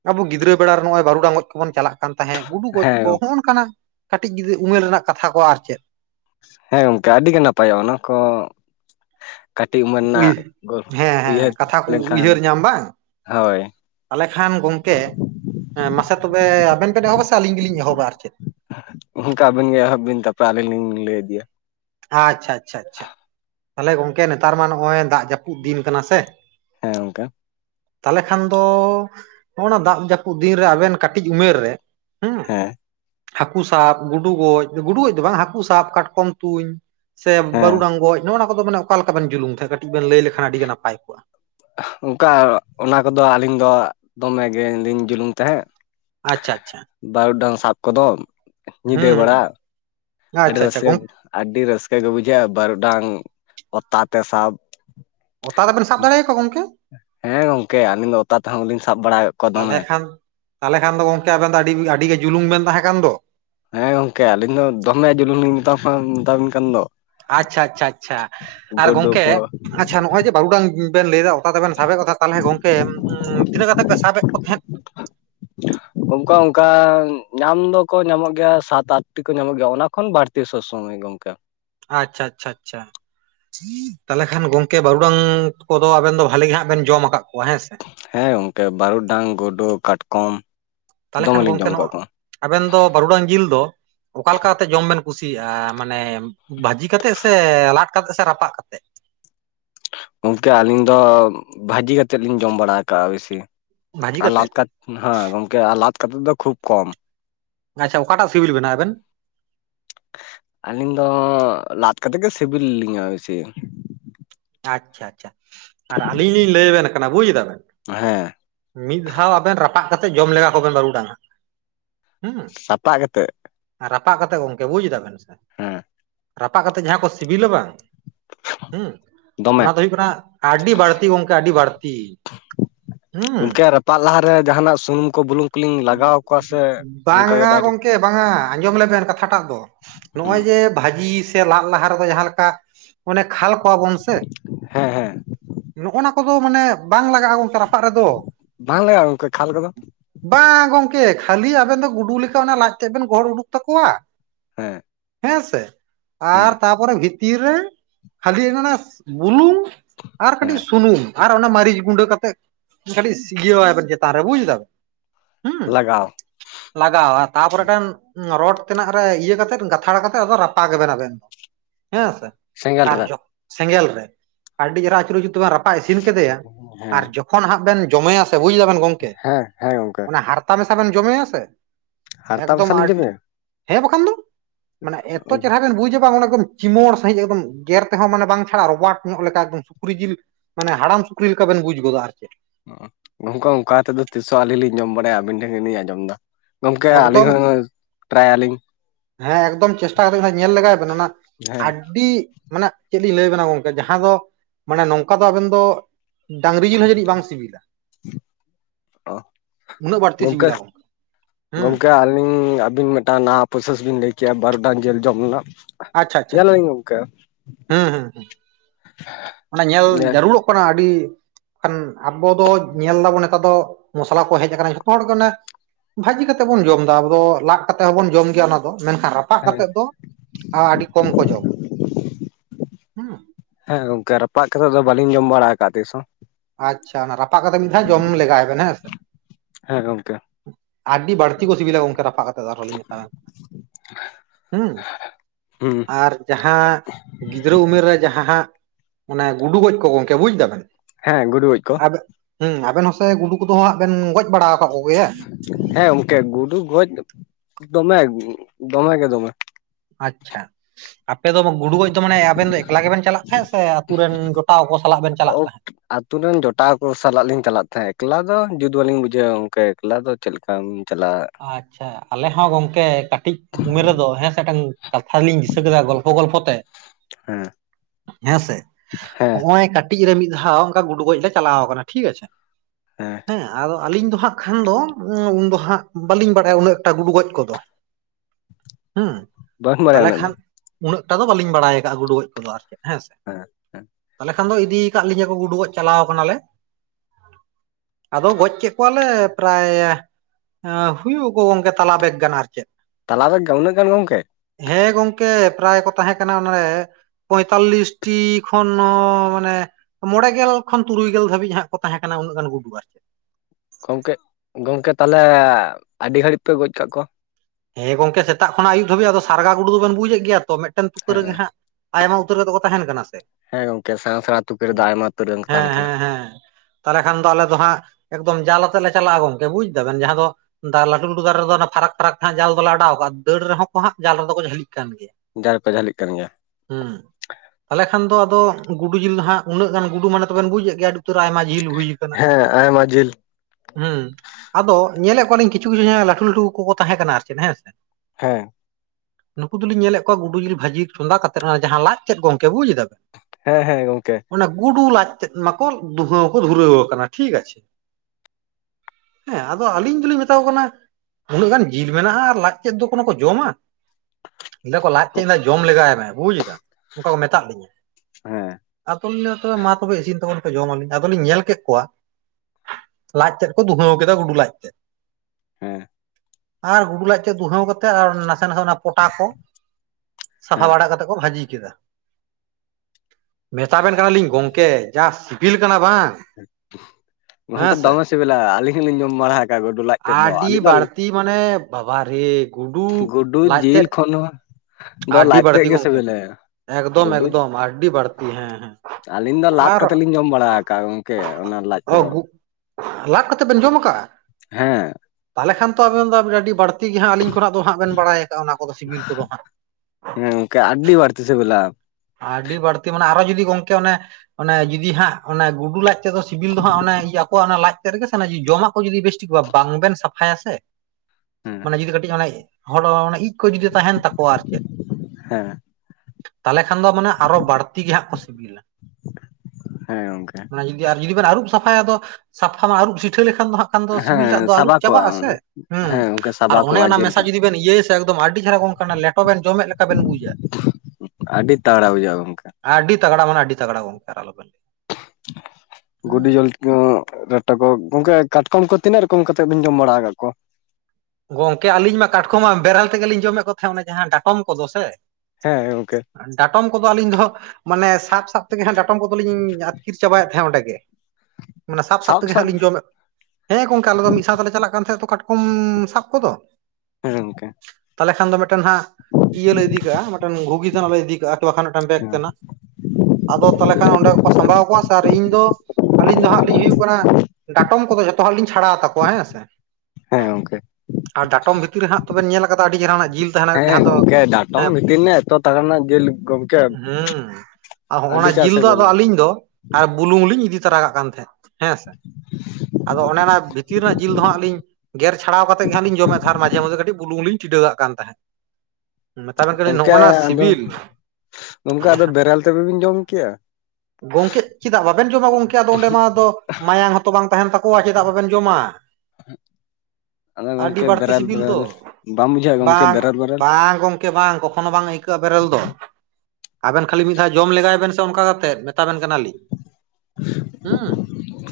ᱟᱵᱚ ᱜᱤᱫᱽᱟᱹ ᱵᱮᱲᱟ ᱨᱮ ᱱᱚᱜᱼᱚᱭ ᱵᱟᱨᱩᱜᱰᱟᱝ ᱜᱚᱡ ᱠᱚᱵᱚᱱ ᱪᱟᱞᱟᱜ ᱾ ᱠᱟᱱ ᱛᱟᱦᱮᱸᱫ ᱜᱩᱰᱩ ᱜᱚᱡ ᱦᱮᱸ ᱠᱚ ᱜᱚᱝᱠᱮ ᱦᱚᱜᱼᱚᱭ ᱚᱱᱠᱟ ᱱᱟᱜ ᱠᱟᱹᱴᱤᱡ ᱜᱤᱫᱽᱨᱟᱹ ᱩᱢᱮᱨ ᱨᱮᱱᱟᱜ ᱠᱟᱛᱷᱟ ᱠᱚ ᱟᱨ ᱪᱮᱫ ᱾ ᱦᱮᱸ ᱜᱚᱝᱠᱮ ᱟᱹᱰᱤ ᱜᱮ ᱱᱟᱯᱟᱭᱚᱜᱼᱟ, ᱚᱱᱟ ᱠᱚᱼᱼ ᱠᱟᱹᱴᱤᱡ ᱩᱢᱮᱨ ᱩᱭ ᱨᱮᱱᱟᱜ ᱦᱮᱸ ᱦᱮᱸ ᱩᱭᱦᱟᱹᱨ ᱠᱟᱛᱷᱟ ᱠᱚ ᱞᱮᱱᱠᱷᱟᱱ ᱩᱭᱦᱟᱹᱨ ᱧᱟᱢ ᱵᱟᱝ ᱦᱳᱭ ᱾ ᱛᱟᱦᱚᱞᱮ ᱠᱷᱟᱱ ᱜᱚᱝᱠᱮ, ᱢᱟᱥᱮ ᱛᱚᱵᱮ ᱟᱵᱮᱱ ᱵᱮᱱ ᱮᱦᱚᱵᱟ ᱥᱮ ᱟᱹᱞᱤᱧ ᱜᱮ ᱞᱤᱧ ᱮᱦᱚᱵᱟ ᱟᱨ ᱪᱮᱫ ᱾ ᱜᱚᱢᱠᱮ ᱟᱹᱵᱤᱱ ᱜᱮ ᱮᱦᱚᱵ ᱵᱤᱱ, ᱛᱟᱯᱚᱨᱮ ᱟᱹᱞᱤᱧ ᱞᱤᱧ ᱞᱟᱹᱭ ᱤᱫᱤᱭᱟ ᱾ ᱟᱪᱪᱷᱟ ᱟᱪᱪᱷᱟ ᱟᱪᱪᱷᱟ, ᱛᱟᱦᱚᱞᱮ ᱜᱚᱝᱠᱮ ᱱᱮᱛᱟᱨ ᱢᱟ ᱱᱚᱜᱼᱚᱭ ᱫᱟᱜ ᱡᱟᱹᱯᱩᱫ ᱫᱤᱱ ᱠᱟᱱᱟ ᱥᱮ ᱾ ᱦᱮᱸ ᱜᱚᱱᱠᱮ ᱾ ᱛᱟᱦᱚᱞᱮ ᱠᱷᱟᱱ ᱫᱚ ᱱᱚᱜ ᱱᱟ ᱫᱟᱜ ᱡᱟᱹᱯᱩᱫ ᱫᱤᱱ ᱨᱮ ᱟᱵᱮᱱ ᱠᱟᱹᱴᱤᱡ ᱩᱢᱮᱨ ᱨᱮᱼᱼ ᱦᱩᱸ ᱦᱮᱸ ᱦᱟᱹᱠᱩ ᱥᱟᱵ ᱜᱩᱰᱩᱩ ᱜᱚᱡ ᱜᱩᱰᱩ ᱜᱚᱡ ᱫᱚ ᱵᱟᱝᱟ, ᱦᱟᱹᱠᱩ ᱥᱟᱵ ᱠᱟᱴᱠᱚᱢᱼᱼ ᱛᱩᱧ, ᱥᱮ ᱦᱮᱸ ᱵᱟᱹᱨᱩᱰᱟᱝ ᱜᱚᱡ, ᱱᱚᱜᱼᱚᱭ ᱱᱚᱣᱟ ᱠᱚ ᱫᱚ ᱢᱟᱱᱮ ᱚᱠᱟ ᱞᱮᱠᱟ ᱵᱮᱱ ᱡᱩᱞᱩᱝ ᱛᱟᱦᱮᱸᱜ ᱠᱟᱹᱴᱤᱡ ᱵᱮᱱ ᱞᱟᱹᱭ ᱞᱮᱠᱷᱟᱱ ᱟᱹᱰᱤ ᱜᱮ ᱱᱟᱯᱟᱭ ᱠᱚᱜᱼᱟ ᱾ ᱚᱱᱠᱟ ᱚᱱᱟ ᱠᱚᱫᱚ ᱟᱹᱞᱤᱧ ᱫᱚ ᱫᱚᱢᱮ ᱜᱮ ᱞᱤᱧ ᱡᱩᱞᱩᱝ ᱛᱟᱦᱮᱸᱫ ᱟᱪᱪᱷᱟ ᱟᱪᱪᱷᱟ ᱾ ᱵᱟᱹᱨᱩᱰᱟᱝ ᱥᱟᱵ ᱠᱚᱫᱚ ᱧᱤᱫᱟᱹ ᱦᱩᱸ ᱦᱩᱸ ᱵᱮᱲᱟ ᱾ ᱟᱹᱰᱤ ᱟᱪᱪᱷᱟ ᱟᱪᱪᱷᱟ ᱨᱟᱹᱥᱠᱟᱹ, ᱜᱚᱝ ᱟᱹᱰᱤ ᱨᱟᱹᱥᱠᱟᱹ ᱜᱮ ᱵᱩᱡᱷᱟᱹᱜᱼᱟ ᱵᱟᱨᱩᱰᱟᱝ ᱚᱛᱟ ᱛᱮ ᱥᱟᱵ ᱾ ᱚᱛᱟ ᱛᱮᱵᱮᱱ ᱥᱟᱵ ᱫᱟᱲᱮ ᱭᱟᱠᱚᱣᱟ ᱜᱚᱢᱠᱮ ᱾ ᱦᱮᱸ ᱜᱚᱝᱠᱮ ᱟᱹᱞᱤᱧ ᱫᱚ ᱚᱛᱟ ᱛᱮᱦᱚᱸ ᱞᱤᱧ ᱥᱟᱵ ᱵᱟᱲᱟ ᱟᱠᱟᱫ ᱠᱚᱣᱟ ᱛᱟᱦᱚᱞᱮ ᱫᱚᱢᱮ ᱾ ᱠᱷᱟᱱ ᱛᱟᱦᱚᱞᱮ ᱠᱷᱟᱱ ᱫᱚ ᱜᱚᱝᱠᱮ ᱟᱵᱮᱱ ᱫᱚ ᱟᱹᱰᱤ, ᱟᱹᱰᱤ ᱜᱮ ᱡᱩᱞᱩᱝ ᱵᱮᱱ ᱛᱟᱦᱮᱸ ᱠᱟᱱ ᱫᱚ ᱾ ᱦᱮᱸ ᱜᱚᱝᱠᱮ ᱟᱹᱞᱤᱧ ᱫᱚ ᱫᱚᱢᱮ ᱡᱩᱞᱩᱝ ᱞᱤᱧ ᱢᱮᱛᱟ ᱢᱮᱛᱟ ᱵᱤᱱ ᱠᱟᱱ ᱫᱚ ᱾ ᱟᱪᱪᱷᱟ ᱟᱪᱪᱷᱟ ᱟᱪᱪᱷᱟ, ᱟᱨ ᱜᱚᱝᱠᱮ ᱠᱚ ᱟᱪᱪᱷᱟ ᱱᱚᱜᱼᱚᱭ ᱡᱮᱼᱼ ᱜᱚᱝᱠᱮ ᱵᱮᱱ ᱞᱟᱹᱭ ᱮᱫᱟ ᱚᱛᱟ ᱛᱮᱵᱮᱱ ᱥᱟᱵᱮᱫ ᱠᱚ ᱛᱟᱦᱚᱞᱮ ᱜᱚᱝᱠᱮ ᱛᱤᱱᱟᱹᱜ ᱠᱟᱛᱮ ᱯᱮ ᱥᱟᱵᱮᱫ ᱠᱚ ᱛᱟᱦᱮᱸᱫ ᱾ [inaudible] ᱚᱱᱠᱟ ᱚᱱᱠᱟ ᱧᱟᱢ ᱫᱚᱠᱚ ᱧᱟᱢᱚᱜ ᱜᱮᱭᱟ ᱥᱟᱛ ᱟᱴᱴᱤ ᱠᱚ ᱧᱟᱢᱚᱜ ᱜᱮᱭᱟ ᱚᱱᱟ ᱠᱷᱚᱱ ᱵᱟᱹᱲᱼᱼ ᱛᱤᱥᱚᱜ ᱥᱚᱢᱚᱭ ᱜᱚᱝᱠᱮ ᱾ ᱟᱪᱪᱷᱟ ᱟᱪᱪᱷᱟ ᱟᱪᱪᱷᱟ ᱾ ᱛᱟᱦᱞᱮ ᱠᱷᱟᱱ ᱜᱚᱝᱠᱮ ᱵᱟᱹᱨᱩᱰᱟᱝ ᱠᱚᱫᱚ ᱟᱵᱮᱱ ᱫᱚ ᱵᱷᱟᱞᱮ ᱜᱮ ᱦᱟᱸᱜ ᱵᱮᱱ ᱡᱚᱢ ᱠᱟᱫ ᱠᱚᱣᱟ ᱦᱮᱸ ᱥᱮ? ᱦᱮᱸ ᱜᱚᱝᱠᱮ ᱵᱟᱨᱩᱰᱟᱝ ᱜᱳᱰᱳ ᱠᱟᱴᱠᱚᱢ, ᱛᱟᱦᱞᱮ ᱠᱷᱟᱱ ᱫᱚᱢᱮᱞᱤᱧ ᱜᱚᱝᱠᱮ ᱡᱚᱢ ᱱᱚᱣᱟ ᱠᱟᱜ ᱠᱚᱣᱟ ᱟᱵᱮᱱ ᱫᱚ ᱵᱟᱹᱨᱩᱰᱟᱝ ᱡᱤᱞ ᱫᱚᱼᱼ ᱚᱠᱟᱞᱮᱠᱟ ᱠᱟᱛᱮᱜ ᱡᱚᱢ ᱵᱮᱱ ᱠᱩᱥᱤᱭᱟᱜᱼᱟ ᱢᱟᱱᱮ ᱵᱷᱟᱹᱡᱤ ᱠᱟᱛᱮᱜ ᱥᱮ ᱞᱟᱫ ᱠᱟᱛᱮᱜ ᱥᱮ ᱨᱟᱯᱟᱜ ᱠᱟᱛᱮᱜ᱾ ᱜᱚᱝᱠᱮ ᱟᱹᱞᱤᱧ ᱫᱚ ᱵᱷᱟᱹᱡᱤ ᱠᱟᱛᱮᱫ ᱞᱤᱧ ᱡᱚᱢ ᱵᱟᱲᱟᱣ ᱠᱟᱜᱼᱟ ᱵᱮᱥᱤ ᱵᱷᱟᱹᱡᱤ ᱟᱨ ᱠᱟᱛᱮ ᱞᱟᱛᱼᱼ ᱦᱮᱸ ᱜᱚᱝᱠᱮ ᱟᱨ ᱞᱟᱫ ᱠᱟᱛᱮᱫ ᱫᱚ ᱠᱷᱩᱵ ᱠᱚᱢ᱾ ᱟᱪᱪᱷᱟ ᱚᱠᱟᱴᱟᱜ ᱥᱤᱵᱤᱞ ᱵᱮᱱᱟ ᱟᱵᱮᱱ? ᱟᱹᱞᱤᱧ ᱫᱚ ᱞᱟᱫ ᱠᱟᱛᱮᱫ ᱜᱮ ᱥᱤᱵᱤᱞ ᱞᱤᱧᱟ. ᱵᱮᱥᱤ᱾ ᱟᱪᱪᱷᱟ ᱟᱪᱪᱷᱟ ᱟᱨ ᱟᱹᱞᱤᱧ ᱞᱤᱧ ᱞᱟᱹᱭ ᱟᱵᱮᱱ ᱠᱟᱱᱟ ᱵᱩᱡ ᱮᱫᱟ ᱵᱮᱱ᱾ ᱦᱮᱸ ᱢᱤᱫ ᱫᱷᱟᱣ ᱟᱵᱮᱱ ᱨᱟᱯᱟᱜ ᱠᱟᱛᱮᱫ ᱡᱚᱢ ᱞᱮᱜᱟ ᱠᱚᱵᱮᱱ ᱵᱟᱹᱨᱩᱰᱟᱝ ᱦᱟᱸᱜ ᱦᱩᱸ᱾ ᱨᱟᱯᱟᱜ ᱠᱟᱛᱮᱫ᱾ ᱨᱟᱯᱟᱜ ᱠᱟᱛᱮᱫ ᱜᱚᱢᱠᱮ ᱵᱩᱡᱽ ᱫᱟᱵᱮᱱ ᱥᱮ᱾ ᱦᱮᱸ ᱨᱟᱯᱟᱜ ᱠᱟᱛᱮᱜ ᱡᱟᱦᱟᱸ ᱠᱚ ᱥᱤᱵᱤᱞᱟ ᱵᱟᱝ ᱦᱩᱸ᱾ ᱫᱚᱢᱮ ᱚᱱᱟ ᱫᱚ ᱦᱩᱭᱩᱜ ᱠᱟᱱᱟ ᱟᱰᱤ ᱵᱟᱹᱲᱛᱤ ᱜᱚᱝᱠᱮ ᱟᱰᱤ ᱵᱟᱹᱲᱛᱤ᱾ ᱦᱩᱸ ᱜᱚᱝᱠᱮ ᱨᱟᱯᱟᱜ ᱞᱟᱦᱟᱨᱮ ᱡᱟᱦᱟᱱᱟᱜ ᱥᱩᱱᱩᱢ ᱠᱚ ᱵᱩᱞᱩᱝ ᱠᱚᱞᱤᱧ ᱞᱟᱜᱟᱣᱟᱠᱚᱣᱟ ᱥᱮ ᱚᱱᱠᱟᱼᱼ ᱵᱟᱝᱟ ᱜᱚᱝᱠᱮ ᱵᱟᱝᱟ ᱟᱸᱡᱚᱢ ᱞᱮᱵᱮᱱ ᱠᱟᱛᱷᱟᱴᱟᱜ ᱫᱚ᱾ ᱱᱚᱜᱼᱚᱭ ᱦᱩᱸ ᱡᱮ ᱵᱷᱟᱹᱡᱤ ᱥᱮ ᱞᱟᱫ ᱞᱟᱦᱟ ᱨᱮᱫᱚ ᱡᱟᱦᱟᱸ ᱞᱮᱠᱟ ᱚᱱᱮ ᱠᱷᱟᱞ ᱠᱚᱣᱟ ᱵᱚᱱ ᱥᱮ, ᱦᱮᱸ ᱦᱮᱸ᱾ ᱱᱚᱜᱼᱚᱱᱟ ᱠᱚᱫᱚ ᱢᱟᱱᱮ ᱵᱟᱝ ᱞᱟᱜᱟᱜᱼᱟ ᱜᱚᱝᱠᱮᱼᱼ ᱵᱟᱝ ᱞᱟᱜᱟᱜᱼᱟ ᱜᱚᱝᱠᱮ ᱠᱷᱟᱞ ᱠᱚᱫᱚ᱾ ᱵᱟᱝ ᱜᱚᱝᱠᱮ ᱠᱷᱟᱹᱞᱤ ᱟᱵᱮᱱ ᱫᱚ ᱜᱩᱰᱩ ᱞᱮᱠᱟ ᱚᱱᱟ ᱞᱟᱡ ᱛᱮᱫ ᱵᱮᱱ ᱜᱚᱦᱚᱲ ᱩᱰᱩᱠ ᱛᱟᱠᱚᱣᱟ᱾ ᱦᱮᱸ ᱦᱮᱸ ᱥᱮ ᱦᱮᱸ ᱟᱨ ᱛᱟᱯᱚᱨᱮ ᱵᱷᱤᱛᱤᱨ ᱨᱮ ᱠᱷᱟᱞᱤ ᱚᱱᱮ ᱚᱱᱟᱼᱼ ᱵᱩᱞᱩᱝ ᱟᱨ ᱠᱟᱹᱴᱤᱡ ᱦᱮᱸ ᱥᱩᱱᱩᱢ ᱟᱨ ᱚᱱᱟ ᱢᱟᱹᱨᱤᱪ ᱜᱩᱸᱰᱟᱹ ᱠᱟᱛᱮᱜ᱾ ᱠᱟᱴᱤᱡ ᱥᱤᱜᱤᱭᱟᱹᱣ ᱟᱭᱵᱮᱱ ᱪᱮᱛᱟᱱ ᱨᱮ ᱵᱩᱡ ᱫᱟᱵᱮᱱ᱾ ᱞᱟᱜᱟᱣ᱾ ᱞᱟᱜᱟᱣ ᱟᱨ ᱛᱟᱯᱚᱨᱮ ᱢᱤᱫᱴᱮᱱ ᱨᱚᱰ ᱛᱮᱱᱟᱜ ᱨᱮ ᱤᱭᱟᱹ ᱠᱟᱛᱮᱫ ᱜᱟᱛᱷᱟᱲ ᱠᱟᱛᱮᱜ ᱟᱫᱚ ᱨᱟᱯᱟᱜᱮᱵᱮᱱ ᱟᱵᱮᱱ᱾ ᱦᱮᱸ ᱥᱮ, ᱥᱮᱸᱜᱮᱞ ᱟᱨ ᱨᱮ ᱡᱚ ᱥᱮᱸᱜᱮᱞ ᱨᱮ ᱟᱹᱰᱤ ᱪᱮᱨᱟ ᱟᱹᱪᱩᱨ ᱟᱹᱪᱩᱨ ᱛᱮᱵᱮᱱ ᱨᱟᱯᱟᱜ ᱤᱥᱤᱱ ᱠᱮᱫᱮᱭᱟ ᱟᱨ ᱦᱮᱸ ᱡᱚᱼᱼ ᱡᱚᱠᱷᱚᱱ ᱦᱟᱸᱜ ᱵᱮᱱ ᱡᱚᱢᱮᱭᱟᱥᱮ ᱵᱩᱡ ᱫᱟᱵᱮᱱ ᱜᱚᱢᱠᱮ ᱦᱮᱸ ᱦᱮᱸ ᱜᱚᱝᱠᱮ ᱚᱱᱟ ᱦᱟᱨᱛᱟ ᱢᱮᱥᱟ ᱵᱮᱱ ᱡᱚᱢᱮᱭᱟ ᱥᱮᱼᱼ ᱦᱟᱨᱛᱟ ᱮᱠᱫᱚᱢ ᱢᱮᱥᱟ ᱞᱤᱧ ᱡᱚᱢᱮᱭᱟ ᱦᱮᱸ ᱵᱟᱠᱷᱟᱱ ᱫᱚ ᱢᱟᱱᱮ ᱮᱛᱚ ᱪᱮᱨᱦᱟ ᱵᱮᱱ ᱵᱩᱡᱟ ᱵᱟᱝ ᱮᱠᱫᱚᱢᱼᱼ ᱪᱤᱢᱚᱲ ᱥᱟᱺᱦᱤᱡ ᱮᱠᱫᱚᱢ ᱜᱮᱨ ᱛᱮᱦᱚᱸ ᱢᱟᱱᱮ ᱵᱟᱝ ᱪᱷᱟᱲᱟ ᱨᱚᱵᱟᱴᱼᱼ ᱧᱚᱜ ᱞᱮᱠᱟ ᱮᱠᱫᱚᱢ ᱥᱩᱠᱨᱤ ᱡᱤᱞ ᱢᱟᱱᱮ ᱦᱟᱲᱟᱢ ᱥᱩᱠᱨᱤ ᱞᱮᱠᱟ ᱵᱮᱱ ᱵᱩᱡ ᱜᱚᱫᱟ ᱟᱨ ᱪᱮᱫ᱾ ᱱᱚᱝᱠᱟ ᱚᱱᱠᱟᱛᱮᱫᱚ ᱛᱤᱥ ᱦᱚᱸ ᱟᱹᱞᱤᱧ ᱞᱤᱧ ᱡᱚᱢ ᱵᱟᱲᱟᱭᱟ ᱟᱹᱵᱤᱱ ᱴᱷᱮᱱ ᱜᱮᱞᱤᱧ ᱟᱸᱡᱚᱢᱫᱟ ᱜᱚᱝᱠᱮ ᱟᱞᱤᱧ ᱮᱠᱫᱚᱢ ᱦᱚᱸ ᱴᱨᱟᱭᱟᱞᱤᱧ᱾ ᱦᱮᱸ ᱮᱠᱫᱚᱢ ᱪᱮᱥᱴᱟ ᱠᱟᱛᱮ ᱵᱮᱱ ᱧᱮᱞ ᱞᱮᱜᱟᱭ ᱵᱮᱱ ᱚᱱᱟ ᱦᱮᱸ ᱟᱹᱰᱤ ᱢᱟᱱᱮ ᱪᱮᱫ ᱞᱤᱧ ᱞᱟᱹᱭ ᱵᱮᱱᱟ ᱜᱚᱝᱠᱮ ᱡᱟᱦᱟᱸ ᱫᱚ ᱢᱟᱱᱮ ᱱᱚᱝᱠᱟ ᱫᱚ ᱟᱵᱮᱱ ᱫᱚ᱾ ᱰᱟᱝᱨᱤ ᱡᱤᱞ ᱦᱚᱸ ᱡᱟᱹᱱᱤᱡ ᱵᱟᱝ ᱥᱤᱵᱤᱞᱟ ᱩᱱᱟᱹᱜ ᱵᱟᱹᱲᱛᱤ ᱜᱚᱢᱠᱮ ᱥᱤᱵᱤᱞᱟ ᱜᱚᱝᱠᱮ᱾ ᱦᱩᱸ ᱜᱚᱝᱠᱮ ᱟᱹᱞᱤᱧ ᱟᱹᱵᱤᱱ ᱢᱤᱫᱴᱟᱱ ᱱᱟᱣᱟ ᱯᱨᱚᱥᱮᱥ ᱵᱤᱱ ᱞᱟᱹᱭ ᱠᱮᱜᱼᱟ ᱵᱟᱨᱩᱰᱟᱝ ᱡᱮᱞ ᱡᱚᱢ ᱨᱮᱱᱟᱜ᱾ ᱟᱪᱪᱷᱟ ᱟᱪᱪᱷᱟ ᱟᱪᱪᱷᱟ ᱧᱮᱞᱵᱮᱱ ᱜᱚᱢᱠᱮ᱾ ᱚᱱᱮ ᱧᱮᱞ ᱡᱟᱹᱨᱩᱲᱚᱜ ᱠᱟᱱᱟ ᱟᱹᱰᱤᱼᱼ ᱠᱷᱟᱱ ᱟᱵᱚ ᱫᱚ ᱧᱮᱞ ᱫᱟᱵᱚᱱ ᱱᱮᱛᱟᱨ ᱫᱚ ᱢᱚᱥᱞᱟ ᱠᱚ ᱦᱮᱡ ᱟᱠᱟᱱᱟ ᱡᱷᱚᱛᱚ ᱦᱚᱲ ᱚᱱᱮᱼᱼ ᱵᱷᱟᱹᱡᱤ ᱠᱟᱛᱮ ᱵᱚᱱ ᱡᱚᱢ ᱫᱟ ᱟᱵᱚ ᱫᱚ ᱞᱟᱫ ᱠᱟᱛᱮ ᱦᱚᱸᱵᱚᱱ ᱡᱚᱢ ᱜᱮᱭᱟ ᱚᱱᱟ ᱫᱚ ᱢᱮᱱᱠᱷᱟᱱᱼᱼ ᱨᱟᱯᱟᱜ ᱦᱮᱸ ᱠᱟᱛᱮᱫ ᱫᱚ ᱟᱹᱰᱤ ᱠᱚᱢ ᱠᱚ ᱡᱚᱢᱟ ᱦᱩᱸ᱾ ᱦᱮᱸ ᱜᱚᱝᱠᱮ ᱨᱟᱯᱟᱜ ᱠᱟᱛᱮᱜ ᱫᱚ ᱵᱟᱹᱞᱤᱧ ᱡᱚᱢ ᱵᱟᱲᱟ ᱟᱠᱟᱫ ᱛᱤᱥ ᱦᱚᱸ᱾ ᱟᱪᱪᱷᱟ ᱚᱱᱟ ᱨᱟᱯᱟᱜ ᱠᱟᱛᱮᱜ ᱢᱤᱫ ᱫᱷᱟ. ᱣ ᱡᱚᱢ ᱞᱮᱜᱟᱭ ᱵᱤᱱ ᱦᱮᱸ ᱥᱮ᱾ ᱦᱮᱸ ᱜᱚᱝᱠᱮ᱾ ᱟᱰᱤ ᱵᱟᱹᱲᱛᱤ ᱠᱚ ᱥᱤᱵᱤᱞᱟ ᱜᱚᱝᱠᱮ ᱨᱟᱯᱟᱜ ᱠᱟᱛᱮᱫ ᱫᱚ ᱟᱨᱦᱚᱸ ᱞᱤᱧ ᱢᱮᱛᱟᱵᱤᱱ ᱠᱟᱱᱟ᱾ ᱦᱩᱸ ᱦᱩᱸ ᱟᱨᱼᱼᱼ ᱡᱟᱦᱟᱸ ᱜᱤᱫᱽᱨᱟᱹ ᱩᱢᱮᱨ ᱨᱮ ᱡᱟᱦᱟᱸ ᱦᱟᱸᱜ ᱚᱱᱟ ᱜᱩᱰᱩ ᱜᱚᱡ ᱠᱚ ᱜᱚᱝᱠᱮ ᱵᱩᱡ ᱮᱟᱫᱟ ᱵᱮᱱ᱾ ᱦᱮᱸ ᱜᱩᱰᱩ ᱜᱚᱡᱼᱼᱼ ᱦᱩᱸ ᱟᱵᱤᱱ ᱦᱚᱸ ᱥᱮ ᱜᱩᱰᱩ ᱠᱚᱫᱚ ᱦᱟᱸᱜ ᱵᱤᱱ ᱜᱚᱡ ᱵᱟᱲᱟᱣ ᱠᱟᱫ ᱠᱚᱼᱼᱼ ᱦᱮᱸ ᱜᱚᱝᱠᱮ ᱜᱩᱰᱩ ᱜᱚᱡ ᱫᱚᱢᱮ ᱫᱚᱢᱮ ᱜᱮ ᱫᱚᱢᱮ᱾ ᱟᱪᱪᱷᱟ᱾ ᱟᱯᱮ ᱫᱚ ᱜᱩᱰᱩ ᱜᱚᱡ ᱫᱚ ᱢᱟᱱᱮ ᱟᱵᱮᱱ ᱫᱚ ᱮᱠᱞᱟ ᱜᱮ ᱵᱤᱱ ᱪᱟᱞᱟᱜ ᱛᱟᱦᱮᱸᱜ ᱥᱮ ᱟᱛᱩ ᱨᱮᱱ ᱡᱚᱴᱟᱣ ᱠᱚ ᱥᱟᱞᱟᱜ ᱵᱤᱱ ᱪᱟᱞᱟᱜ ᱛᱟᱦᱮᱸᱫ? ᱟᱛᱩ ᱨᱮᱱ ᱡᱚᱴᱟᱣ ᱠᱚ ᱥᱟᱞᱟᱜ ᱞᱤᱧ ᱪᱟᱞᱟᱜ ᱛᱟᱦᱮᱸᱫ ᱮᱠᱞᱟ ᱫᱚ ᱡᱩᱛ ᱵᱟᱹᱞᱤᱧ ᱵᱩᱡᱷᱟᱹᱣᱟ ᱜᱚᱝᱠᱮ ᱮᱠᱞᱟ ᱫᱚ ᱪᱮᱫ ᱞᱮᱠᱟᱢ ᱪᱟᱞᱟᱜ ᱟ᱾ ᱟᱪᱪᱷᱟ ᱟᱞᱮ ᱦᱚᱸ ᱜᱚᱝᱠᱮ ᱠᱟᱹᱴᱤᱡ ᱩᱢᱮᱨ ᱨᱮᱫᱚ ᱦᱮᱸ ᱥᱮ ᱠᱟᱛᱷᱟ ᱞᱤᱧ ᱫᱤᱥᱟᱹ ᱠᱮᱫᱟ ᱜᱚᱞᱯᱷᱚ ᱜᱚᱞᱯᱷᱚ ᱛᱮ᱾ ᱦᱮᱸ ᱦᱮᱸ ᱥᱮ ᱦᱮᱸ ᱦᱚᱸᱚᱭ ᱠᱟᱛ ᱠᱟᱹᱴᱤᱡ ᱨᱮ ᱢᱤᱫ ᱫᱷᱟᱣ ᱚᱱᱠᱟ ᱜᱩᱰᱩ ᱜᱚᱡ ᱞᱮ ᱪᱟᱞᱟᱣ ᱥᱠᱟᱱᱟ ᱴᱷᱤᱠ ᱟᱪᱷᱮ ᱦᱮᱸ ᱟᱫᱚ ᱟᱹᱞᱤᱧ ᱫᱚ ᱦᱟᱸᱜ ᱠᱷᱟᱱ ᱫᱚ ᱩᱱ ᱫᱚ ᱦᱟᱸᱜ ᱵᱟᱹᱞᱤᱧ ᱵᱟᱲᱟᱭᱟ ᱩᱱᱟᱹᱜ ᱴᱟ ᱜᱩᱰᱩ ᱜᱚᱡ ᱠᱚᱫᱚ ᱦᱩᱸ ᱵᱟᱹᱧ ᱵᱟᱲᱟᱭᱟ ᱛᱟᱦᱞᱮ ᱩᱱᱟᱹᱜ ᱫᱚ ᱠᱷᱟᱱ ᱩᱱᱟᱹᱜ ᱴᱟ ᱫᱚ ᱵᱟᱹᱞᱤᱧ ᱵᱟᱲᱟᱭ ᱠᱟᱜᱼᱟ ᱜᱩᱰᱩ ᱜᱚᱡ ᱠᱚᱫᱚ ᱟᱨ ᱪᱮᱫ ᱦᱮᱸ ᱥᱮ ᱛᱟᱦᱞᱮ ᱠᱷᱟᱱ ᱫᱚ ᱤᱫᱤ ᱠᱟᱫ ᱞᱤᱧᱟᱹ ᱠᱚ ᱜᱩᱰᱩ ᱜᱚᱡ ᱪᱟᱞᱟᱣ ᱥᱠᱟᱱᱟ ᱞᱮ᱾ ᱟᱫᱚ ᱜᱚᱡ ᱠᱮᱫ ᱠᱚᱣᱟ ᱞᱮ ᱯᱨᱟᱭᱟ ᱦᱩᱭᱩᱜ-ᱟ ᱟᱠᱚ ᱜᱚᱝᱠᱮ ᱛᱟᱞᱟ ᱵᱮᱜᱽ ᱜᱟᱱ ᱟᱨ ᱪᱮᱫ᱾ ᱛᱟᱞᱟ ᱵᱮᱜᱽ ᱜᱟᱱ ᱩᱱᱟᱹᱜ ᱜᱟᱱ ᱜᱚᱝᱠᱮ? ᱦᱮᱸ ᱜᱚᱝᱠᱮ ᱯᱨᱟᱭ ᱠᱚ ᱛᱟᱦᱮᱸ ᱠᱟᱱᱟ ᱚᱱᱟᱨᱮ ᱯᱚᱭᱛᱟᱞᱤᱥ ᱴᱤ ᱠᱷᱚᱱ ᱦᱚᱸ ᱢᱟᱱᱮ ᱢᱚᱬᱮ ᱜᱮᱞ ᱠᱷᱚᱱ ᱛᱩᱨᱩᱭ ᱜᱮᱞ ᱫᱷᱟᱹᱵᱤᱡ ᱦᱟᱸᱜ ᱠᱚ ᱛᱟᱦᱮᱸ ᱠᱟᱱᱟ ᱩᱱᱟᱹᱜ ᱜᱟᱱ ᱜᱩᱰᱩ ᱟᱨ ᱪᱮᱫ᱾ ᱜᱚᱝᱠᱮ ᱜᱚᱝᱠᱮ ᱛᱟᱦᱞᱮ ᱟᱹᱰᱤ ᱜᱷᱟᱹᱲᱤᱡ ᱯᱮ ᱜᱚᱡ ᱠᱟᱜ ᱠᱚᱣᱟ? ᱦᱮᱸ ᱜᱚᱝᱠᱮ ᱥᱮᱛᱟᱜ ᱠᱷᱚᱱᱟᱜ ᱟᱹᱭᱩᱵ ᱫᱷᱟᱹᱵᱤᱡ ᱟᱫᱚ ᱥᱟᱨᱜᱟ ᱜᱩᱰᱩ ᱫᱚᱵᱤᱱ ᱵᱩᱡᱮᱫ ᱜᱮᱭᱟ ᱛᱚ ᱢᱤᱫᱴᱟᱱ ᱛᱩᱠᱟᱹ ᱨᱮ ᱦᱮᱸ ᱦᱟᱸᱜ᱾ ᱟᱭᱢᱟ ᱩᱛᱟᱹᱨ ᱠᱟᱛᱮ ᱠᱚ ᱛᱟᱦᱮᱱ ᱠᱟᱱᱟ ᱥᱮ᱾ ᱦᱮᱸ ᱜᱚᱝᱠᱮ ᱥᱮᱸᱲᱟ ᱥᱮᱸᱲᱟ ᱛᱩᱠᱟ. ᱨᱮᱫᱚ ᱟᱭᱢᱟ ᱩᱛᱟ. ᱛ ᱜᱮ ᱛᱟᱸᱦᱮ ᱠᱟᱱᱟ᱾ ᱦᱮᱸ᱾ ᱛᱟᱦᱞᱮ ᱠᱷᱟᱱ ᱫᱚ ᱟᱞᱮ ᱫᱚ ᱦᱟᱸᱜ ᱮᱠᱫᱚᱢ ᱡᱟᱞ ᱟᱛᱮᱜ ᱞᱮ ᱪᱟᱞᱟᱜᱼᱟ ᱜᱚᱝᱠᱮ ᱵᱩᱡ ᱫᱟ ᱵᱤᱱ ᱡᱟᱦᱟᱸ ᱫᱚ ᱞᱟᱹᱴᱩ ᱞᱟᱹᱴᱩ ᱫᱟᱨᱮ ᱨᱮᱫᱚ ᱯᱷᱟᱨᱟᱠ ᱯᱷᱟᱨᱟᱠ ᱦᱟᱸᱜ ᱡᱟᱞ ᱫᱚᱞᱮ ᱚᱰᱟᱣ ᱠᱟᱜᱼᱟ ᱫᱟᱹᱲ ᱨᱮᱦᱚᱸ ᱠᱚ ᱦᱟᱸᱜ ᱡᱟᱞ ᱨᱮᱫᱚ ᱠᱚ ᱡᱷᱟᱹᱞᱤᱜ ᱠᱟᱱ ᱜᱮᱭᱟ᱾ ᱢᱟᱞ ᱨᱮᱠᱚ ᱡᱷᱟᱹᱞᱤᱜ ᱠᱟᱱ ᱜᱮᱭᱟ᱾ ᱦᱩᱸ᱾ ᱟᱯᱮ ᱴᱷᱮᱱ ᱫᱚ ᱟᱫᱚ ᱜᱩᱰᱩ ᱡᱤᱞ ᱦᱟᱸᱜ ᱩᱱᱟᱹᱜ ᱜᱟᱱ ᱜᱩᱰᱩ ᱢᱟᱱᱮ ᱫᱚᱵᱤᱱ ᱵᱩᱡᱮᱫ ᱜᱮᱭᱟ ᱟᱹᱰᱤ ᱩᱛᱟᱹᱨ ᱟᱭᱢᱟ ᱡᱤᱞ ᱦᱩᱭᱼᱟ᱾ ᱦᱮᱸ ᱟᱭᱢᱟ ᱡᱤᱞ᱾ ᱦᱩᱸ ᱟᱫᱚ ᱧᱮᱞᱮᱫ ᱠᱚᱣᱟ ᱞᱤᱧ ᱠᱤᱪᱷᱩ ᱠᱤᱪᱷᱩ ᱡᱟᱦᱟᱸ ᱞᱟᱹᱴᱩ ᱞᱟᱹᱴᱩ ᱠᱚ ᱠᱚ ᱛᱟᱦᱮᱸ ᱠᱟᱱᱟ ᱟᱨ ᱪᱮᱫ ᱦᱮᱸ ᱥᱮ᱾ ᱦᱮᱸ᱾ ᱱᱩᱠᱩ ᱫᱩᱞᱤᱧ ᱧᱮᱞᱮᱫ ᱠᱚᱣᱟ ᱜᱩᱰᱩ ᱡᱤᱞ ᱵᱷᱟᱹᱡᱤ ᱪᱚᱸᱫᱟ ᱠᱟᱛᱮᱫ ᱚᱱᱟ ᱡᱟᱦᱟᱸ ᱞᱟᱡ ᱛᱮᱫ ᱜᱚᱝᱠᱮ ᱵᱩᱡ ᱮᱫᱟ ᱵᱤᱱ᱾ ᱦᱮᱸ ᱦᱮᱸ ᱜᱚᱝᱠᱮ᱾ ᱚᱱᱟ ᱜᱩᱰᱩ ᱞᱟᱡ ᱛᱮᱫ ᱢᱟᱠᱚ ᱫᱷᱩᱦᱟᱹᱣ ᱠᱚ ᱫᱷᱩᱨᱟᱹᱣ ᱟᱠᱟᱱᱟ ᱴᱷᱤᱠ ᱟᱪᱷᱮ᱾ ᱦᱮᱸ ᱟᱫᱚ ᱟᱹᱞᱤᱧ ᱫᱩᱞᱤᱧ ᱢᱮᱛᱟ ᱠᱚ ᱠᱟᱱᱟ ᱩᱱᱟᱹᱜ ᱜᱟᱱ ᱡᱤᱞ ᱢᱮᱱᱟᱜᱼᱟ ᱟᱨ ᱞᱟᱡ ᱛᱮᱫ ᱫᱚ ᱠᱚᱱᱚ ᱠᱚ ᱡᱚᱢᱟ᱾ ᱫᱮᱠᱷᱚ ᱞᱟᱡ ᱛᱮ ᱡᱚᱢ ᱞᱮᱜᱟᱭ ᱢᱮ ᱵᱩᱡ ᱫᱟᱢ ᱚᱱᱠᱟ ᱠᱚ ᱢᱮᱛᱫ ᱞᱤᱧᱟᱹ᱾ ᱦᱮᱸᱻ ᱢᱟ ᱛᱚᱵᱮ ᱤᱥᱤᱱ ᱛᱟᱵᱚᱱ ᱯᱮ ᱡᱚᱢᱟ ᱞᱤᱧ ᱟᱫᱚ ᱞᱤᱧ ᱧᱮᱞ ᱠᱮᱫ ᱠᱚᱣᱟ᱾ ᱞᱟᱡ ᱛᱮᱫ ᱠᱚ ᱫᱷᱩᱦᱟᱹᱣ ᱠᱮᱫᱟ ᱜᱩᱰᱩ ᱞᱟᱡ ᱛᱮᱫ᱾ ᱦᱮᱸ ᱟᱨ ᱜᱩᱰᱩ ᱞᱟᱡ ᱛᱮᱜ ᱫᱷᱩᱦᱟᱹᱣ ᱠᱟᱛᱮᱜ ᱱᱟᱥᱮ-ᱱᱟᱥᱮ ᱚᱱᱟ ᱯᱚᱴᱟ ᱠᱚ᱾ ᱥᱟᱯᱷᱟ ᱦᱮᱸ᱾ ᱵᱟᱲᱟ ᱠᱟᱛᱮᱫ ᱠᱚ ᱵᱷᱟᱹᱡᱤ ᱠᱮᱫᱟ᱾ ᱢᱮᱛᱟ ᱵᱮᱱ ᱠᱟᱱᱟ ᱞᱤᱧ ᱜᱚᱝᱠᱮ, ᱡᱟ ᱥᱤᱵᱤᱞ ᱠᱟᱱᱟ ᱵᱟᱝ᱾ ᱦᱮᱸ ᱜᱚᱢᱠᱮ ᱥᱮ ᱫᱚᱢᱮ ᱥᱤᱵᱤᱞᱟ ᱟᱹᱞᱤᱧ ᱦᱚᱸᱞᱤᱧ ᱡᱚᱢ ᱵᱟᱲᱟ ᱟᱠᱟᱫ ᱜᱩᱰᱩ ᱞᱟᱡ ᱛᱮᱫ ᱫᱚ ᱟᱹᱰᱤ ᱟᱹᱞᱤᱧ ᱫᱚ ᱵᱟᱹᱲᱛᱤ ᱢᱟᱱᱮ ᱵᱟᱵᱟ ᱨᱮᱻ ᱜᱩᱰᱩ ᱜᱩᱰᱩ ᱞᱟᱡ ᱛᱮᱫ ᱡᱤᱞ ᱠᱷᱚᱱ ᱦᱚᱸ ᱫᱚ ᱟᱰᱤ ᱞᱟᱡ ᱛᱮᱫ ᱵᱟᱲᱛᱤ ᱜᱮ ᱜᱚᱢᱠᱮ ᱥᱤᱵᱤᱞᱟ ᱮᱠᱫᱚᱢ ᱜᱩᱰᱩ ᱮᱠᱫᱚᱢ ᱟᱰᱤ ᱵᱟᱲᱛᱤ ᱦᱮᱸᱻᱦᱮᱸ ᱟᱹᱞᱤᱧ ᱫᱚ ᱞᱟᱫ ᱠᱟᱛᱮᱫ ᱞᱤᱧ ᱡᱚᱢ ᱵᱟᱲᱟ ᱠᱟᱜᱼᱟ ᱜᱚᱢᱠᱮ ᱚᱱᱟ ᱞᱟᱡ ᱠᱚᱫᱚ ᱠᱟᱛᱮᱵᱮᱱ ᱡᱚᱢ ᱟᱠᱟᱜᱼᱟ ᱦᱮᱸ ᱛᱟᱦᱚᱞᱮ ᱠᱷᱟᱱ ᱟᱵᱮᱱ ᱫᱚ ᱟᱹᱰᱤ ᱵᱟᱹᱲᱛᱤ ᱜᱮ ᱦᱟᱸᱜ ᱟᱹᱞᱤᱧ ᱠᱷᱚᱱᱟᱜ ᱫᱚ ᱦᱟᱸᱜ ᱵᱮᱱ ᱵᱟᱲᱟᱭ ᱟᱠᱟᱜᱼᱟ ᱚᱱᱟ ᱠᱚᱫᱚ ᱥᱤᱵᱤᱞ ᱠᱚᱫᱚ ᱦᱟᱸᱜ ᱦᱮᱸ ᱜᱚᱝᱠᱮ ᱟᱹᱰᱤ ᱵᱟ. ᱲᱛᱤ ᱥᱤᱵᱤᱞᱟ᱾ ᱟᱹᱰᱤ ᱵᱟᱹᱲᱛᱤ ᱢᱟᱱᱮ ᱟᱨᱚ ᱡᱩᱫᱤ ᱜᱚᱝᱠᱮ ᱚᱱᱮ-ᱚᱱᱮ ᱡᱩᱫᱤ ᱦᱟᱸᱜ ᱚᱱᱮ ᱜᱩᱰᱩ ᱞᱟᱡ ᱫᱚ ᱥᱤᱵᱤᱞ ᱫᱚ ᱦᱟᱸᱜ ᱚᱱᱮ ᱤᱭᱟᱹ ᱟᱠᱚᱣᱟᱜ ᱚᱱᱟ ᱞᱟᱡ ᱛᱮᱫ ᱨᱮᱜᱮ ᱥᱮ ᱡᱚᱢᱟᱜ ᱠᱚ ᱡᱩᱤ ᱵᱮᱥ ᱴᱷᱤᱠ ᱵᱟᱝ ᱵᱮᱱ ᱥᱟᱯᱷᱟᱭᱟ ᱥᱮ ᱦᱮᱸ ᱢᱟᱱᱮ ᱡᱩᱫᱤ ᱠᱟᱹᱴᱤᱡ ᱚᱱᱮ ᱦᱳᱲᱳ ᱤᱡ ᱠᱚ ᱡᱩᱫᱤ ᱛᱟᱦᱮᱱ ᱛᱟᱠᱚᱣᱟ ᱟᱨ ᱪᱮᱫ ᱦᱮᱸ ᱛᱟᱦᱚᱞᱮ ᱠᱷᱟᱱ ᱫᱚ ᱟᱨᱚ ᱵᱟᱹᱲᱛᱤ ᱜᱮ ᱦᱟᱸᱜ ᱠᱚ ᱥᱤᱵᱤᱞᱟ ᱦᱮᱸ ᱜᱚᱝᱠᱮ ᱟᱨ ᱡᱩᱫᱤ ᱵᱮᱱ ᱟᱹᱨᱩᱵ ᱥᱟᱯᱷᱟᱭᱟ ᱟᱫᱚ ᱥᱟᱯᱷᱟ ᱢᱟ ᱟᱹᱨᱩᱵ ᱥᱤᱴᱷᱟᱹ ᱞᱮᱠᱷᱟᱱ ᱫᱚ ᱦᱟᱸᱜ ᱫᱚ ᱥᱤᱵᱤᱞ ᱴᱟᱜ ᱦᱮᱸ ᱫᱚ ᱟᱹᱨᱩᱵ ᱥᱟᱵᱟ ᱠᱚᱜᱼᱟ ᱪᱟᱵᱟᱜ ᱟᱥᱮ ᱦᱮᱸ ᱜᱚᱝᱠᱮ ᱟᱨ ᱥᱟᱵᱟ ᱚᱱᱮ ᱠᱚᱜᱼᱟ ᱚᱱᱟ ᱡᱤᱞ ᱢᱮᱥᱟ ᱫᱚ ᱡᱩᱫᱤ ᱵᱮᱱ ᱤᱭᱟᱹᱭᱟ ᱥᱮ ᱮᱠᱫᱚᱢ ᱟᱹᱰᱤ ᱪᱮᱦᱨᱟ ᱜᱚᱢᱠᱮ ᱚᱱᱟ ᱞᱮᱴᱚ ᱵᱮᱱ ᱡᱚᱢᱮᱫ ᱞᱮᱠᱟ ᱵᱮᱱ ᱵᱩᱡᱟ᱾ ᱟᱹᱰᱤ ᱛᱟᱜᱲᱟ ᱵᱩᱡᱷᱟᱹᱜᱼᱟ ᱜᱚᱝᱠᱮ ᱟᱹᱰᱤ ᱛᱟᱜᱲᱟ ᱢᱟᱱᱮ ᱟᱹᱰᱤ ᱛᱟᱜᱲᱟ ᱜᱚᱢᱠᱮ ᱟᱨ ᱟᱞᱚ ᱵᱮᱱ ᱞᱟ. ᱭᱟ᱾ ᱜᱩᱰᱤ ᱡᱚᱞ ᱨᱮᱴᱚ ᱠᱚ ᱜᱚᱝᱠᱮ ᱠᱟᱴᱠᱚᱢ ᱠᱚ ᱛᱤᱱᱟᱹᱜ ᱨᱚᱠᱚᱢ ᱠᱟᱛᱮᱫ ᱵᱤᱱ ᱡᱚᱢ ᱵᱟᱲᱟ ᱟᱠᱟᱜ ᱠᱚᱣᱟ? ᱜᱚᱝᱠᱮ ᱟᱹᱞᱤᱧ ᱢᱟ ᱠᱟᱴᱠᱚᱢ ᱢᱟ ᱵᱮᱨᱮᱞ ᱛᱮᱜᱮᱞᱤᱧ ᱡᱚᱢᱮᱫ ᱠᱚ ᱛᱟᱦᱮᱸ ᱚᱱᱮ ᱡᱟᱦᱟᱸ ᱰᱟᱴᱚᱢ ᱠᱚᱫᱚ ᱥᱮ ᱦᱮᱸ ᱜᱚᱢᱠᱮ ᱰᱟᱴᱚᱢ ᱠᱚᱫᱚ ᱟᱹᱞᱤᱧ ᱫᱚ ᱢᱟᱱᱮ ᱥᱟᱵ-ᱥᱟᱵ ᱛᱮᱜᱮ ᱦᱟᱜ ᱰᱟᱴᱚᱢ ᱰᱟᱴᱚᱢ ᱠᱚᱫᱚᱞᱤᱧ ᱟᱹᱛᱠᱤᱨ ᱪᱟᱵᱟᱭᱮᱫ ᱛᱟᱦᱮᱸᱫᱟ ᱚᱸᱰᱮ ᱜᱮ ᱢᱟᱱᱮ ᱥᱟᱵ-ᱥᱟᱵ ᱥᱟᱵ ᱛᱮᱜᱮ ᱥᱟᱵ ᱦᱟᱸᱜ ᱞᱤᱧ ᱡᱚᱢᱮᱫ ᱦᱮᱸ ᱜᱚᱢᱠᱮ ᱟᱞᱮ ᱫᱚ ᱢᱤᱫ ᱥᱟᱶ ᱛᱮᱞᱮ ᱪᱟᱞᱟᱜ ᱠᱟᱱ ᱛᱟᱦᱮᱸᱫ ᱛᱚ ᱠᱟᱴᱠᱚᱢ ᱥᱟᱵ ᱠᱚᱫᱚ ᱦᱮᱸ ᱜᱚᱝᱠᱮ ᱛᱟᱦᱚᱞᱮ ᱠᱷᱟᱱ ᱫᱚ ᱢᱤᱫᱴᱮᱱ ᱦᱟᱸᱜ ᱤᱭᱟᱹ ᱞᱮ ᱤᱫᱤ ᱠᱟᱜᱼᱟ ᱢᱤᱫᱴᱮᱱ ᱜᱷᱩᱜᱤ ᱛᱮᱱᱟᱜ ᱞᱮ ᱤᱫᱤ ᱠᱟᱜᱼᱟ ᱛᱚ ᱵᱟᱠᱷᱟᱱ ᱢᱤᱫᱴᱮᱱ ᱵᱮᱜᱽ ᱛᱟᱱᱟᱜ ᱟᱫᱚ ᱛᱟᱦᱚᱞᱮ ᱠᱷᱟᱱ ᱚᱸᱰᱮ ᱠᱚ ᱥᱟᱢᱵᱟᱣ ᱠᱚᱣᱟ ᱥᱮ ᱟᱨ ᱤᱧ ᱫᱚ ᱟᱹᱞᱤᱧ ᱫᱚ ᱦᱟᱸᱜ ᱞᱤᱧ ᱦᱩᱭᱩᱜ ᱠᱟᱱᱟ ᱰᱟᱴᱚᱢ ᱠᱚᱫᱚ ᱡᱷᱚᱛᱚ ᱦᱟᱜ ᱞᱤᱧ ᱪᱷᱟᱲᱟᱣ ᱛᱟᱠᱚᱣᱟ ᱦᱮᱸ ᱥᱮ ᱦᱮᱸ ᱜᱚᱝᱠᱮ ᱟᱨ ᱰᱟᱴᱚᱢ ᱵᱷᱤᱛᱤᱨ ᱨᱮ ᱦᱟᱸᱜ ᱛᱚᱵᱮᱱ ᱧᱮᱞ ᱠᱟᱫᱟ ᱟᱹᱰᱤ ᱪᱮᱦᱨᱟ ᱚᱱᱟ ᱡᱤᱞ ᱛᱟᱦᱮᱱᱟ ᱡᱟᱦᱟᱸ ᱫᱚ ᱮ ᱛᱚ ᱛᱟᱞᱟ ᱨᱮᱱᱟᱜ ᱡᱤᱞ ᱜᱚᱢᱠᱮ ᱱᱚᱜᱼ ᱚᱱᱟ ᱡᱤᱞ ᱫᱚ ᱟᱫᱚ ᱟᱹᱞᱤᱧ ᱫᱚ ᱵᱩᱞᱩᱝ ᱞᱤᱧ ᱤᱫᱤ ᱛᱚᱨᱟ ᱠᱟᱜ ᱠᱟᱱ ᱛᱟᱦᱮᱸᱫ ᱦᱮᱸᱥᱮ ᱟᱫᱚ ᱚᱱᱮ ᱚᱱᱟ ᱵᱷᱤᱛᱤᱨ ᱨᱮᱱᱟᱜ ᱡᱤᱞ ᱫᱚ ᱦᱟᱸᱜ ᱞᱤᱧ ᱜᱮᱨ ᱪᱷᱟᱲᱟᱣ ᱛᱮ ᱜᱮ ᱦᱟᱸᱜ ᱞᱤᱧ ᱡᱚᱢᱮᱫ ᱛᱟᱦᱮᱫ ᱟᱨ ᱢᱟᱡᱷᱮᱼᱢᱚᱡᱷᱮ ᱠᱟᱹᱴᱤᱡ ᱵᱩᱞᱩᱝ ᱞᱤᱧ ᱴᱤᱰᱟᱹᱜᱟᱜ ᱠᱟᱱ ᱛᱟᱦᱮᱸᱫ ᱢᱮᱛᱟᱵᱮᱱ ᱠᱟᱱᱟᱧ ᱱᱚᱜᱼ ᱜᱚᱝᱠᱮ ᱱᱟ ᱟᱫᱚ ᱥᱤᱵᱤᱞ ᱜᱚᱝᱠᱮ ᱟᱫᱚ ᱵᱮᱨᱮᱞ ᱛᱮᱜᱮᱵᱤᱱ ᱡᱚᱢ ᱠᱮᱜ-ᱟ? ᱜᱚᱢᱠᱮ ᱪᱮᱫᱟᱜ ᱵᱟᱵᱮᱱ ᱡᱚᱢᱟ ᱜᱚᱢᱠᱮ ᱟᱫᱚ ᱚᱸᱰᱮ ᱢᱟ ᱫᱚ ᱢᱟᱭᱟᱝ ᱦᱚᱸᱛᱚ ᱵᱟᱝ ᱛᱟᱦᱮᱱ ᱛᱟᱠᱚᱣᱟ ᱪᱮᱫᱟᱜ ᱵᱟᱹᱵᱮᱱ ᱡᱚᱢᱟ ᱾ ᱟᱫᱚ ᱜᱚᱝᱠᱮ ᱵᱟᱹᱲᱛᱤ ᱵᱮᱨᱮᱞ ᱥᱤᱵᱤᱞ ᱫᱚ ᱵᱮᱨᱮᱞ ᱵᱟᱢ ᱵᱩᱡᱷᱟᱹᱣᱟ ᱜᱚᱝᱠᱮ ᱵᱮᱨᱮᱞ ᱵᱮᱨᱮᱞ? ᱠᱮ ᱵᱟᱝ ᱠᱚᱠᱷᱚᱱ ᱦᱳ ᱵᱟᱝ ᱟᱹᱭᱠᱟᱹᱜᱼᱟ ᱵᱮᱨᱮᱞ ᱫᱚ, ᱟᱵᱮᱱ ᱠᱷᱟᱹᱞᱤ ᱢᱤᱫ ᱫᱷᱟᱣ ᱡᱚᱢ ᱞᱮᱜᱟᱭ ᱵᱮᱱ ᱥᱮ ᱚᱱᱠᱟ ᱠᱟᱛᱮᱫ ᱢᱮᱛᱟᱵᱮᱱ ᱠᱟᱱᱟᱞᱤᱧ, ᱦᱩᱸ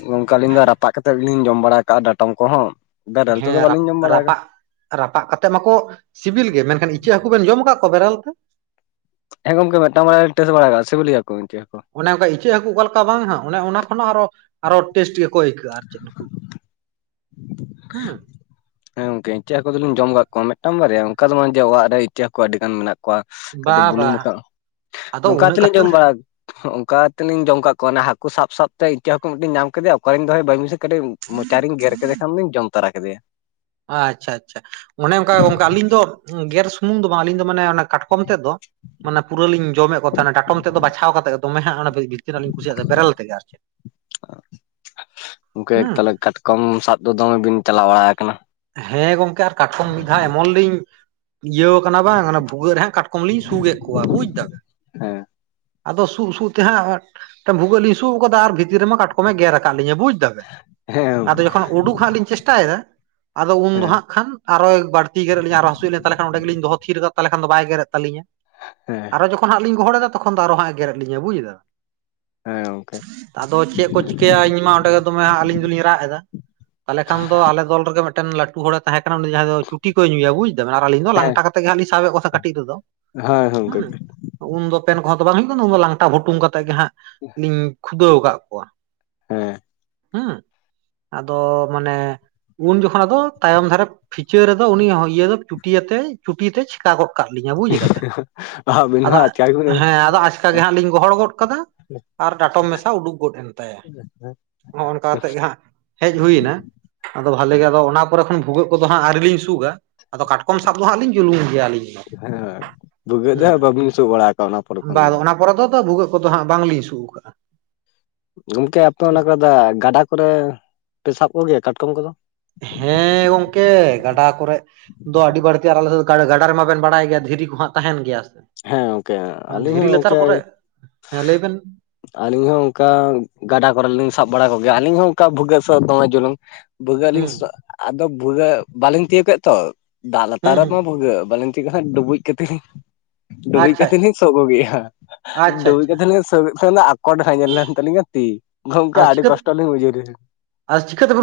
ᱜᱚᱝᱠᱮ ᱟᱹᱞᱤᱧ ᱫᱚ ᱨᱟᱯᱟᱜ ᱠᱟᱛᱮᱫ ᱜᱮᱞᱤᱧ ᱡᱚᱢ ᱵᱟᱲᱟ ᱟᱠᱟᱜᱼᱟ ᱰᱟᱴᱚᱢ ᱠᱚᱦᱚᱸ ᱵᱮᱨᱮᱞ ᱛᱮᱫᱚ ᱦᱮᱸ ᱵᱟᱹᱞᱤᱧ ᱡᱚᱢ ᱵᱟᱲᱟ ᱠᱟᱜ-ᱟ ᱾ ᱨᱟᱯᱟᱜ ᱨᱟᱯᱟᱜ ᱠᱟᱛᱮᱫ ᱢᱟᱠᱚ ᱥᱤᱵᱤᱞ ᱜᱮ, ᱢᱮᱱᱠᱷᱟᱱ ᱤᱪᱟᱹᱜ ᱦᱟᱹᱠᱩ ᱵᱮᱱ ᱡᱚᱢ ᱟᱠᱟᱫ ᱠᱚᱣᱟ ᱵᱮᱨᱮᱞ ᱛᱮ? ᱦᱮᱸ ᱜᱚᱢᱠᱮ ᱢᱤᱫᱴᱟᱝ ᱵᱟᱨᱮᱭᱟ ᱞᱤᱧ ᱴᱮᱥᱴ ᱵᱟᱲᱟ ᱠᱟᱜ-ᱟ ᱥᱤᱵᱤᱞ ᱜᱮᱭᱟᱠᱚ ᱤᱪᱟᱹᱜ ᱦᱟᱹᱠᱩ ᱾ ᱚᱱᱮ ᱚᱱᱠᱟ ᱤᱪᱟᱹᱜ ᱦᱟᱹᱠᱩ ᱚᱠᱟ ᱞᱮᱠᱟ ᱵᱟᱝ ᱦᱟᱸᱜ ᱚᱱᱮ ᱚᱱᱟ ᱠᱷᱚᱱᱟᱜ ᱟᱨᱚ ᱟᱨᱚ ᱴᱮᱥᱴ ᱠᱚ ᱟᱹᱭᱠᱟᱹᱜᱼᱟ ᱟᱨ ᱪᱮᱫ ᱱᱩᱠᱩ ᱫᱚ, ᱦᱮᱸ ᱾ ᱦᱮᱸ ᱜᱚᱝᱠᱮ ᱤᱪᱟᱹᱜ ᱦᱟᱹᱠᱩ ᱫᱚᱞᱤᱧ ᱡᱚᱢ ᱠᱟᱜ ᱠᱚᱣᱟ ᱢᱤᱫᱴᱟᱝ ᱵᱟᱨᱮᱭᱟ ᱚᱱᱠᱟ ᱫᱚ ᱵᱟᱝ ᱡᱮ ᱚᱲᱟᱜ ᱨᱮ ᱤᱪᱟᱹᱜ ᱦᱟᱠᱩ ᱟᱹᱰᱤ ᱜᱟᱱ ᱢᱮᱱᱟᱜ ᱠᱚᱣᱟ ᱠᱚᱣᱟ ᱵᱟ ᱠᱟᱹᱴᱤᱡ ᱵᱟ ᱵᱩᱞᱩᱝ [unintelligible] ᱟᱫᱚ ᱱᱚᱝᱠᱟ ᱩᱱᱟᱹᱜ ᱦᱟᱞᱤᱧ ᱠᱟᱛᱮᱫ ᱡᱚᱢ ᱵᱟᱲᱟ ᱚᱱᱠᱟ ᱛᱮᱞᱤᱧ ᱡᱚᱢ ᱠᱟᱜ ᱠᱚᱣᱟ ᱚᱱᱮ ᱦᱟᱹᱠᱩ ᱥᱟᱵ ᱥᱟᱵᱛᱮ ᱤᱪᱟᱹᱜ ᱦᱟᱹᱠᱩ ᱢᱤᱫᱴᱤᱝ ᱧᱟᱢ ᱠᱮᱫᱮᱭᱟ ᱚᱠᱟᱨᱮᱧ ᱫᱚᱦᱚᱭ ᱵᱟᱹᱧ ᱵᱩᱡᱷᱟ ᱠᱟᱹᱴᱤᱡ ᱢᱚᱪᱟ ᱨᱤᱧ ᱜᱮᱨ ᱠᱮᱫᱮ ᱠᱷᱟᱱ ᱫᱚᱧ ᱡᱚᱢ ᱛᱟᱨᱟ ᱠᱮᱫᱮᱭᱟ ᱾ ᱟᱪᱪᱷᱟ ᱟᱪᱪᱷᱟ, ᱚᱱᱮ ᱚᱱᱠᱟ ᱜᱟᱢᱠᱮ ᱟᱹᱞᱤᱧ ᱫᱚ ᱜᱮᱨ ᱥᱩᱢᱩᱝ ᱫᱚ ᱵᱟᱝ ᱟᱹᱞᱤᱧ ᱫᱚ ᱢᱟᱱᱮ ᱚᱱᱟ ᱠᱟᱴᱠᱚᱢ ᱛᱮᱫ ᱫᱚ ᱢᱟᱱᱮ ᱯᱩᱨᱟᱹ ᱞᱤᱧ ᱡᱚᱢᱮᱫ ᱠᱚ ᱛᱟᱦᱮᱸᱱᱟ ᱰᱟᱴᱚᱢ ᱛᱮᱫ ᱫᱚ ᱵᱟᱪᱷᱟᱣ ᱠᱟᱛᱮᱫ ᱫᱚᱢᱮ ᱦᱟᱸᱜ ᱚᱱᱮ [unintelligible] ᱛᱤᱱᱟᱹ ᱞᱤᱧ ᱠᱩᱥᱤᱭᱟᱜᱼᱟ ᱵᱮᱨᱮᱞ ᱛᱮᱜᱮ ᱟᱨ ᱪᱮᱫ, ᱜᱚᱝᱠᱮ ᱦᱩᱸ ᱛᱟᱦᱚᱞᱮ ᱾ ᱠᱟᱴᱠᱚᱢ ᱥᱟᱵ ᱫᱚ ᱫᱚᱢᱮ ᱵᱤᱱ ᱪᱟᱞᱟᱣ ᱵᱟᱲᱟ ᱟᱠᱟᱱᱟ ᱾ ᱦᱮᱸ ᱜᱚᱝᱠᱮ ᱟᱨ ᱠᱟᱴᱠᱚᱢ ᱢᱤᱫ ᱫᱷᱟᱣ ᱮᱢᱚᱱ ᱞᱤᱧ ᱤᱭᱟᱹᱣ ᱠᱟᱱᱟ ᱵᱟᱝ ᱚᱱᱟ ᱵᱷᱩᱜᱟᱹᱜ ᱨᱮᱦᱟᱸᱜ ᱠᱟᱴᱠᱚᱢ ᱞᱤᱧ ᱥᱩᱜᱮᱫ ᱠᱚᱣᱟ ᱵᱩᱡ ᱫᱟᱵᱮᱱ, ᱦᱮᱸ ᱟᱫᱚ ᱥᱩᱜ ᱥᱩᱜ ᱛᱮ ᱦᱟᱸᱜ ᱢᱤᱫᱴᱟᱝ ᱵᱷᱩᱜᱟᱹᱜ ᱞᱤᱧ ᱥᱩᱜ ᱟᱠᱟᱫᱟ ᱟᱨ ᱵᱷᱤᱛᱤᱨ ᱨᱮᱢᱟ ᱠᱟᱴᱠᱚᱢᱮ ᱜᱮᱨ ᱟᱠᱟᱫ ᱞᱤᱧᱟ ᱵᱩᱡ ᱫᱟ ᱦᱮᱸ ᱜᱚᱝᱠᱮ ᱟᱫᱚ ᱡᱚᱠᱷᱚᱱ ᱩᱰᱩᱠ ᱦᱟᱸᱜ ᱞᱤᱧ ᱪᱮᱥᱴᱟᱭᱮᱫᱟ ᱟᱫᱚ ᱩᱱᱫᱚ ᱦᱮᱸ ᱦᱟᱸᱜ ᱠᱷᱟᱱ ᱟᱨᱚᱭ ᱵᱟᱹᱲᱛᱤ ᱜᱮᱨᱮᱫ ᱞᱤᱧ ᱟᱨᱚ ᱦᱟᱹᱥᱩᱭᱮᱫ ᱞᱤᱧᱟ ᱛᱟᱦᱚᱞᱮ ᱠᱷᱟᱱ ᱚᱸᱰᱮᱜᱤᱞᱤᱧ ᱫᱚᱦᱚ ᱛᱷᱤᱨ ᱫᱟᱜ ᱛᱟᱦᱞᱮ ᱠᱷᱟᱱ ᱫᱚ ᱵᱟᱭ ᱜᱮᱨᱮᱫ ᱛᱟᱞᱤᱧᱟ ᱾ [inaudible] ᱦᱮᱸ ᱾ ᱟᱨᱚ ᱡᱚᱠᱷᱚᱱᱟᱜ ᱞᱤᱧ ᱜᱚᱦᱚᱲᱮᱫᱟ ᱛᱚᱠᱷᱚᱱ ᱫᱚ ᱟᱨᱚ ᱦᱟᱸ ᱮ ᱜᱮᱨᱮᱫ ᱞᱤᱧᱟ ᱵᱩᱡ ᱮᱫᱟ ᱾ ᱦᱮᱸ ᱜᱚᱢᱠᱮ ᱾ ᱟᱫᱚ ᱪᱮᱫ ᱠᱚ ᱪᱤᱠᱟᱹᱭᱟ ᱤᱧ ᱢᱟ ᱚᱸᱰᱮ ᱜᱮ ᱫᱚᱢᱮ ᱦᱟᱸᱜ ᱟᱹᱞᱤᱧ ᱫᱚᱞᱤᱧ ᱨᱟᱜ ᱮᱫᱟ ᱛᱟᱦᱚᱞᱮ ᱠᱷᱟᱱ ᱫᱚ ᱟᱞᱮ ᱫᱚᱞ ᱨᱮᱜᱮ ᱢᱤᱫᱴᱟᱝ ᱢᱤᱫᱴᱟᱝ ᱞᱟᱹᱴᱩ ᱦᱚᱲᱮ ᱛᱟᱦᱮᱸ ᱠᱟᱱᱟ ᱩᱱᱤ ᱫᱚ ᱡᱟᱦᱟᱸᱭ ᱫᱚ ᱪᱩᱴᱤ ᱠᱚᱭ ᱧᱩᱭᱟ ᱵᱩᱡᱽ ᱟᱨ ᱟᱹᱞᱤᱧ ᱫᱚ ᱦᱮᱸ ᱞᱟᱝᱴᱟ ᱠᱟᱛᱮᱜ ᱜᱮ ᱦᱟᱸᱜ ᱞᱤᱧ ᱥᱟᱵᱮᱫ ᱠᱚᱣᱟ ᱥᱮ ᱠᱟᱹᱴᱤᱡ ᱨᱮᱫᱚ ᱦᱳᱭ ᱜᱚᱝᱠᱮ ᱦᱩᱸ, ᱩᱱᱫᱚ ᱯᱮᱱ ᱠᱚᱦᱚᱸ ᱫᱚ ᱵᱟᱝ ᱦᱩᱭᱩᱜ ᱠᱟᱱᱟ ᱩᱱ ᱫᱚ ᱞᱟᱝᱴᱟ ᱵᱷᱩᱴᱩᱝ ᱠᱟᱛᱮᱜ ᱜᱮ ᱦᱟᱸᱜ ᱞᱤᱧ ᱠᱷᱩᱫᱟᱹᱣ ᱟᱠᱟᱫ ᱠᱚᱣᱟ ᱾ ᱦᱮᱸ ᱾ ᱦᱢ ᱟᱫᱚ ᱢᱟᱱᱮ ᱩᱱ ᱡᱚᱠᱷ ᱛᱚᱠᱷᱚᱱ ᱟᱫᱚ ᱛᱟᱭᱚᱢ ᱫᱷᱟᱨᱮ ᱯᱷᱤᱪᱟᱹ ᱨᱮᱫᱚ ᱩᱱᱤ ᱤᱭᱟᱹ ᱫᱚ ᱪᱩᱴᱤ ᱟᱛᱮ ᱪᱷᱩᱴᱤ ᱛᱮ ᱪᱮᱠᱟ ᱜᱚᱫ ᱠᱟᱜ ᱞᱤᱧᱟ ᱵᱩᱡ ᱮᱫᱟ ᱵᱮᱱ ᱟᱹᱵᱤᱱ ᱟᱫᱚ ᱦᱚᱸ ᱟᱪᱠᱟ ᱜᱮᱵᱤᱱ ᱦᱮᱸ ᱟᱫᱚ ᱟ ᱟᱪᱠᱟ ᱜᱮ ᱦᱟᱸᱜ ᱞᱤᱧ ᱜᱚᱦᱚᱲ ᱜᱚᱫ ᱠᱟᱫᱟ ᱟᱨ ᱰᱟᱴᱚᱢ ᱢᱮᱥᱟ ᱩᱰᱩᱠ ᱜᱚᱫ ᱮᱱ ᱛᱟᱭᱟ ᱱᱚᱜᱼᱚ ᱱᱚᱝᱠᱟ ᱠᱟᱛᱮᱫ ᱜᱮ ᱦᱟᱸᱜ ᱦᱮᱡ ᱦᱩᱭ ᱮᱱᱟ, ᱟᱫᱚ ᱵᱷᱟᱞᱤ ᱜᱮ ᱦᱮᱸ ᱟᱫᱚ ᱚᱱᱟ ᱯᱚᱨᱮ ᱠᱷᱚᱱ ᱵᱷᱩᱜᱟᱹᱜ ᱠᱚᱫᱚ ᱦᱟᱸᱜ ᱟᱹᱣᱨᱤ ᱞᱤᱧ ᱥᱩᱜᱟ ᱟᱫᱚ ᱠᱟᱴᱠᱚᱢ ᱥᱟᱵ ᱫᱚ ᱦᱟᱸᱜ ᱞᱤᱧ ᱡᱩᱞᱩᱢ ᱜᱮᱭᱟ ᱟᱹᱞᱤᱧ ᱫᱚ ᱾ ᱵᱷᱩᱜᱟᱹᱜ ᱫᱚ ᱦᱟᱸᱜ ᱵᱟᱵᱤᱱ ᱥᱩᱜ ᱵᱟᱲᱟ ᱟᱠᱣᱟᱼᱟ ᱚᱱᱟ ᱯᱚᱨᱮ ᱦᱩᱸ ᱠᱷᱚᱱ ᱾ ᱵᱟ ᱚᱱᱟ ᱯᱚᱨᱮ ᱫᱚ ᱵᱷᱩᱜᱟᱹᱜ ᱠᱚᱫᱚ ᱦᱟᱸᱜ ᱵᱟᱝᱞᱤᱧ ᱥᱩᱜ ᱟᱠᱟᱫᱼᱟ ᱾ ᱜᱚᱝᱠᱮ ᱟᱯᱮ ᱚᱱᱟ ᱠᱚᱨᱮ ᱜᱟᱰᱟ ᱠᱚᱨᱮ ᱯᱮ ᱥᱟᱵ ᱠᱚᱜᱮᱭᱟ ᱠᱟᱴᱠᱚᱢ ᱠᱚᱫᱚ? ᱦᱮᱸ ᱜᱚᱝᱠᱮ ᱜᱟᱰᱟ ᱠᱚᱨᱮ ᱫᱚ ᱟᱹᱰᱤ ᱵᱟᱹᱲᱛᱤ ᱟᱨ ᱟᱞᱮ ᱫᱚ ᱜᱟᱰᱟ ᱨᱮᱢᱟᱵᱮᱱ ᱵᱟᱲᱟᱭ ᱜᱮᱭᱟ ᱫᱷᱤᱨᱤ ᱠᱚ ᱦᱟᱸᱜ ᱛᱟᱦᱮᱱ ᱜᱮᱭᱟ ᱥᱮ ᱾ ᱦᱮᱸ ᱜᱚᱝᱠᱮ ᱟᱹᱞᱤᱧ ᱦᱚᱸ ᱚᱱᱠᱮᱭ ᱦᱮᱸ ᱞᱟᱹᱭ ᱵᱮᱱ ᱟᱹᱞᱤᱧ ᱦᱚᱸ ᱚᱱᱠᱟ ᱜᱟᱰᱟ ᱠᱚᱨᱮ ᱞᱤᱧ ᱥᱟᱵ ᱵᱟᱲᱟ ᱠᱚᱜᱮᱭᱟ ᱟᱹᱞᱤᱧ ᱦᱚᱸ ᱚᱱᱠᱟ ᱵᱷᱩᱜᱟᱹᱜ ᱥᱟᱵ ᱫᱚᱢᱮ ᱡᱩᱞᱩᱝ ᱾ ᱵᱷᱩᱜᱟᱹᱜ ᱟᱹᱞᱤᱧ ᱦᱩᱸ ᱟᱫᱚ ᱵᱷᱩᱜᱟᱹᱜ ᱵᱟᱞᱤᱧ ᱛᱤᱭᱳ ᱠᱮᱫ ᱛᱚ ᱫᱟᱜ ᱞᱟᱛᱟᱨ ᱦᱩᱸ ᱦᱩᱸ ᱨᱮᱢᱟ ᱵᱷᱩᱜᱟᱹᱜ ᱵᱟᱞᱤᱧᱼᱼ [inaudible] ᱰᱩᱵᱩᱡ ᱠᱟᱛᱮ ᱜᱤᱧ ᱰᱩᱵᱡ ᱟᱪᱪᱷᱟ ᱠᱟᱛᱮ ᱟᱪᱪᱷᱟ ᱞᱤᱧ ᱥᱚᱜ ᱠᱚᱜᱮ ᱭᱟ᱾ ᱟᱪᱪᱷᱟ ᱰᱩᱵᱩᱡ ᱟᱪᱪᱷᱟ ᱠᱟᱛᱮ ᱥᱩᱜᱮᱫ ᱠᱚ ᱟᱠᱚᱴᱮᱱ ᱛᱟᱞᱤᱧᱟ ᱛᱤᱼᱼ ᱜᱚᱝᱠᱮ ᱟᱰᱤ ᱠᱚᱥᱴᱚ ᱞᱤᱧ ᱵᱩᱡᱩᱨ ᱮᱱᱟ᱾ ᱟᱨ ᱪᱤᱠᱟᱹᱛᱮᱵᱤᱱ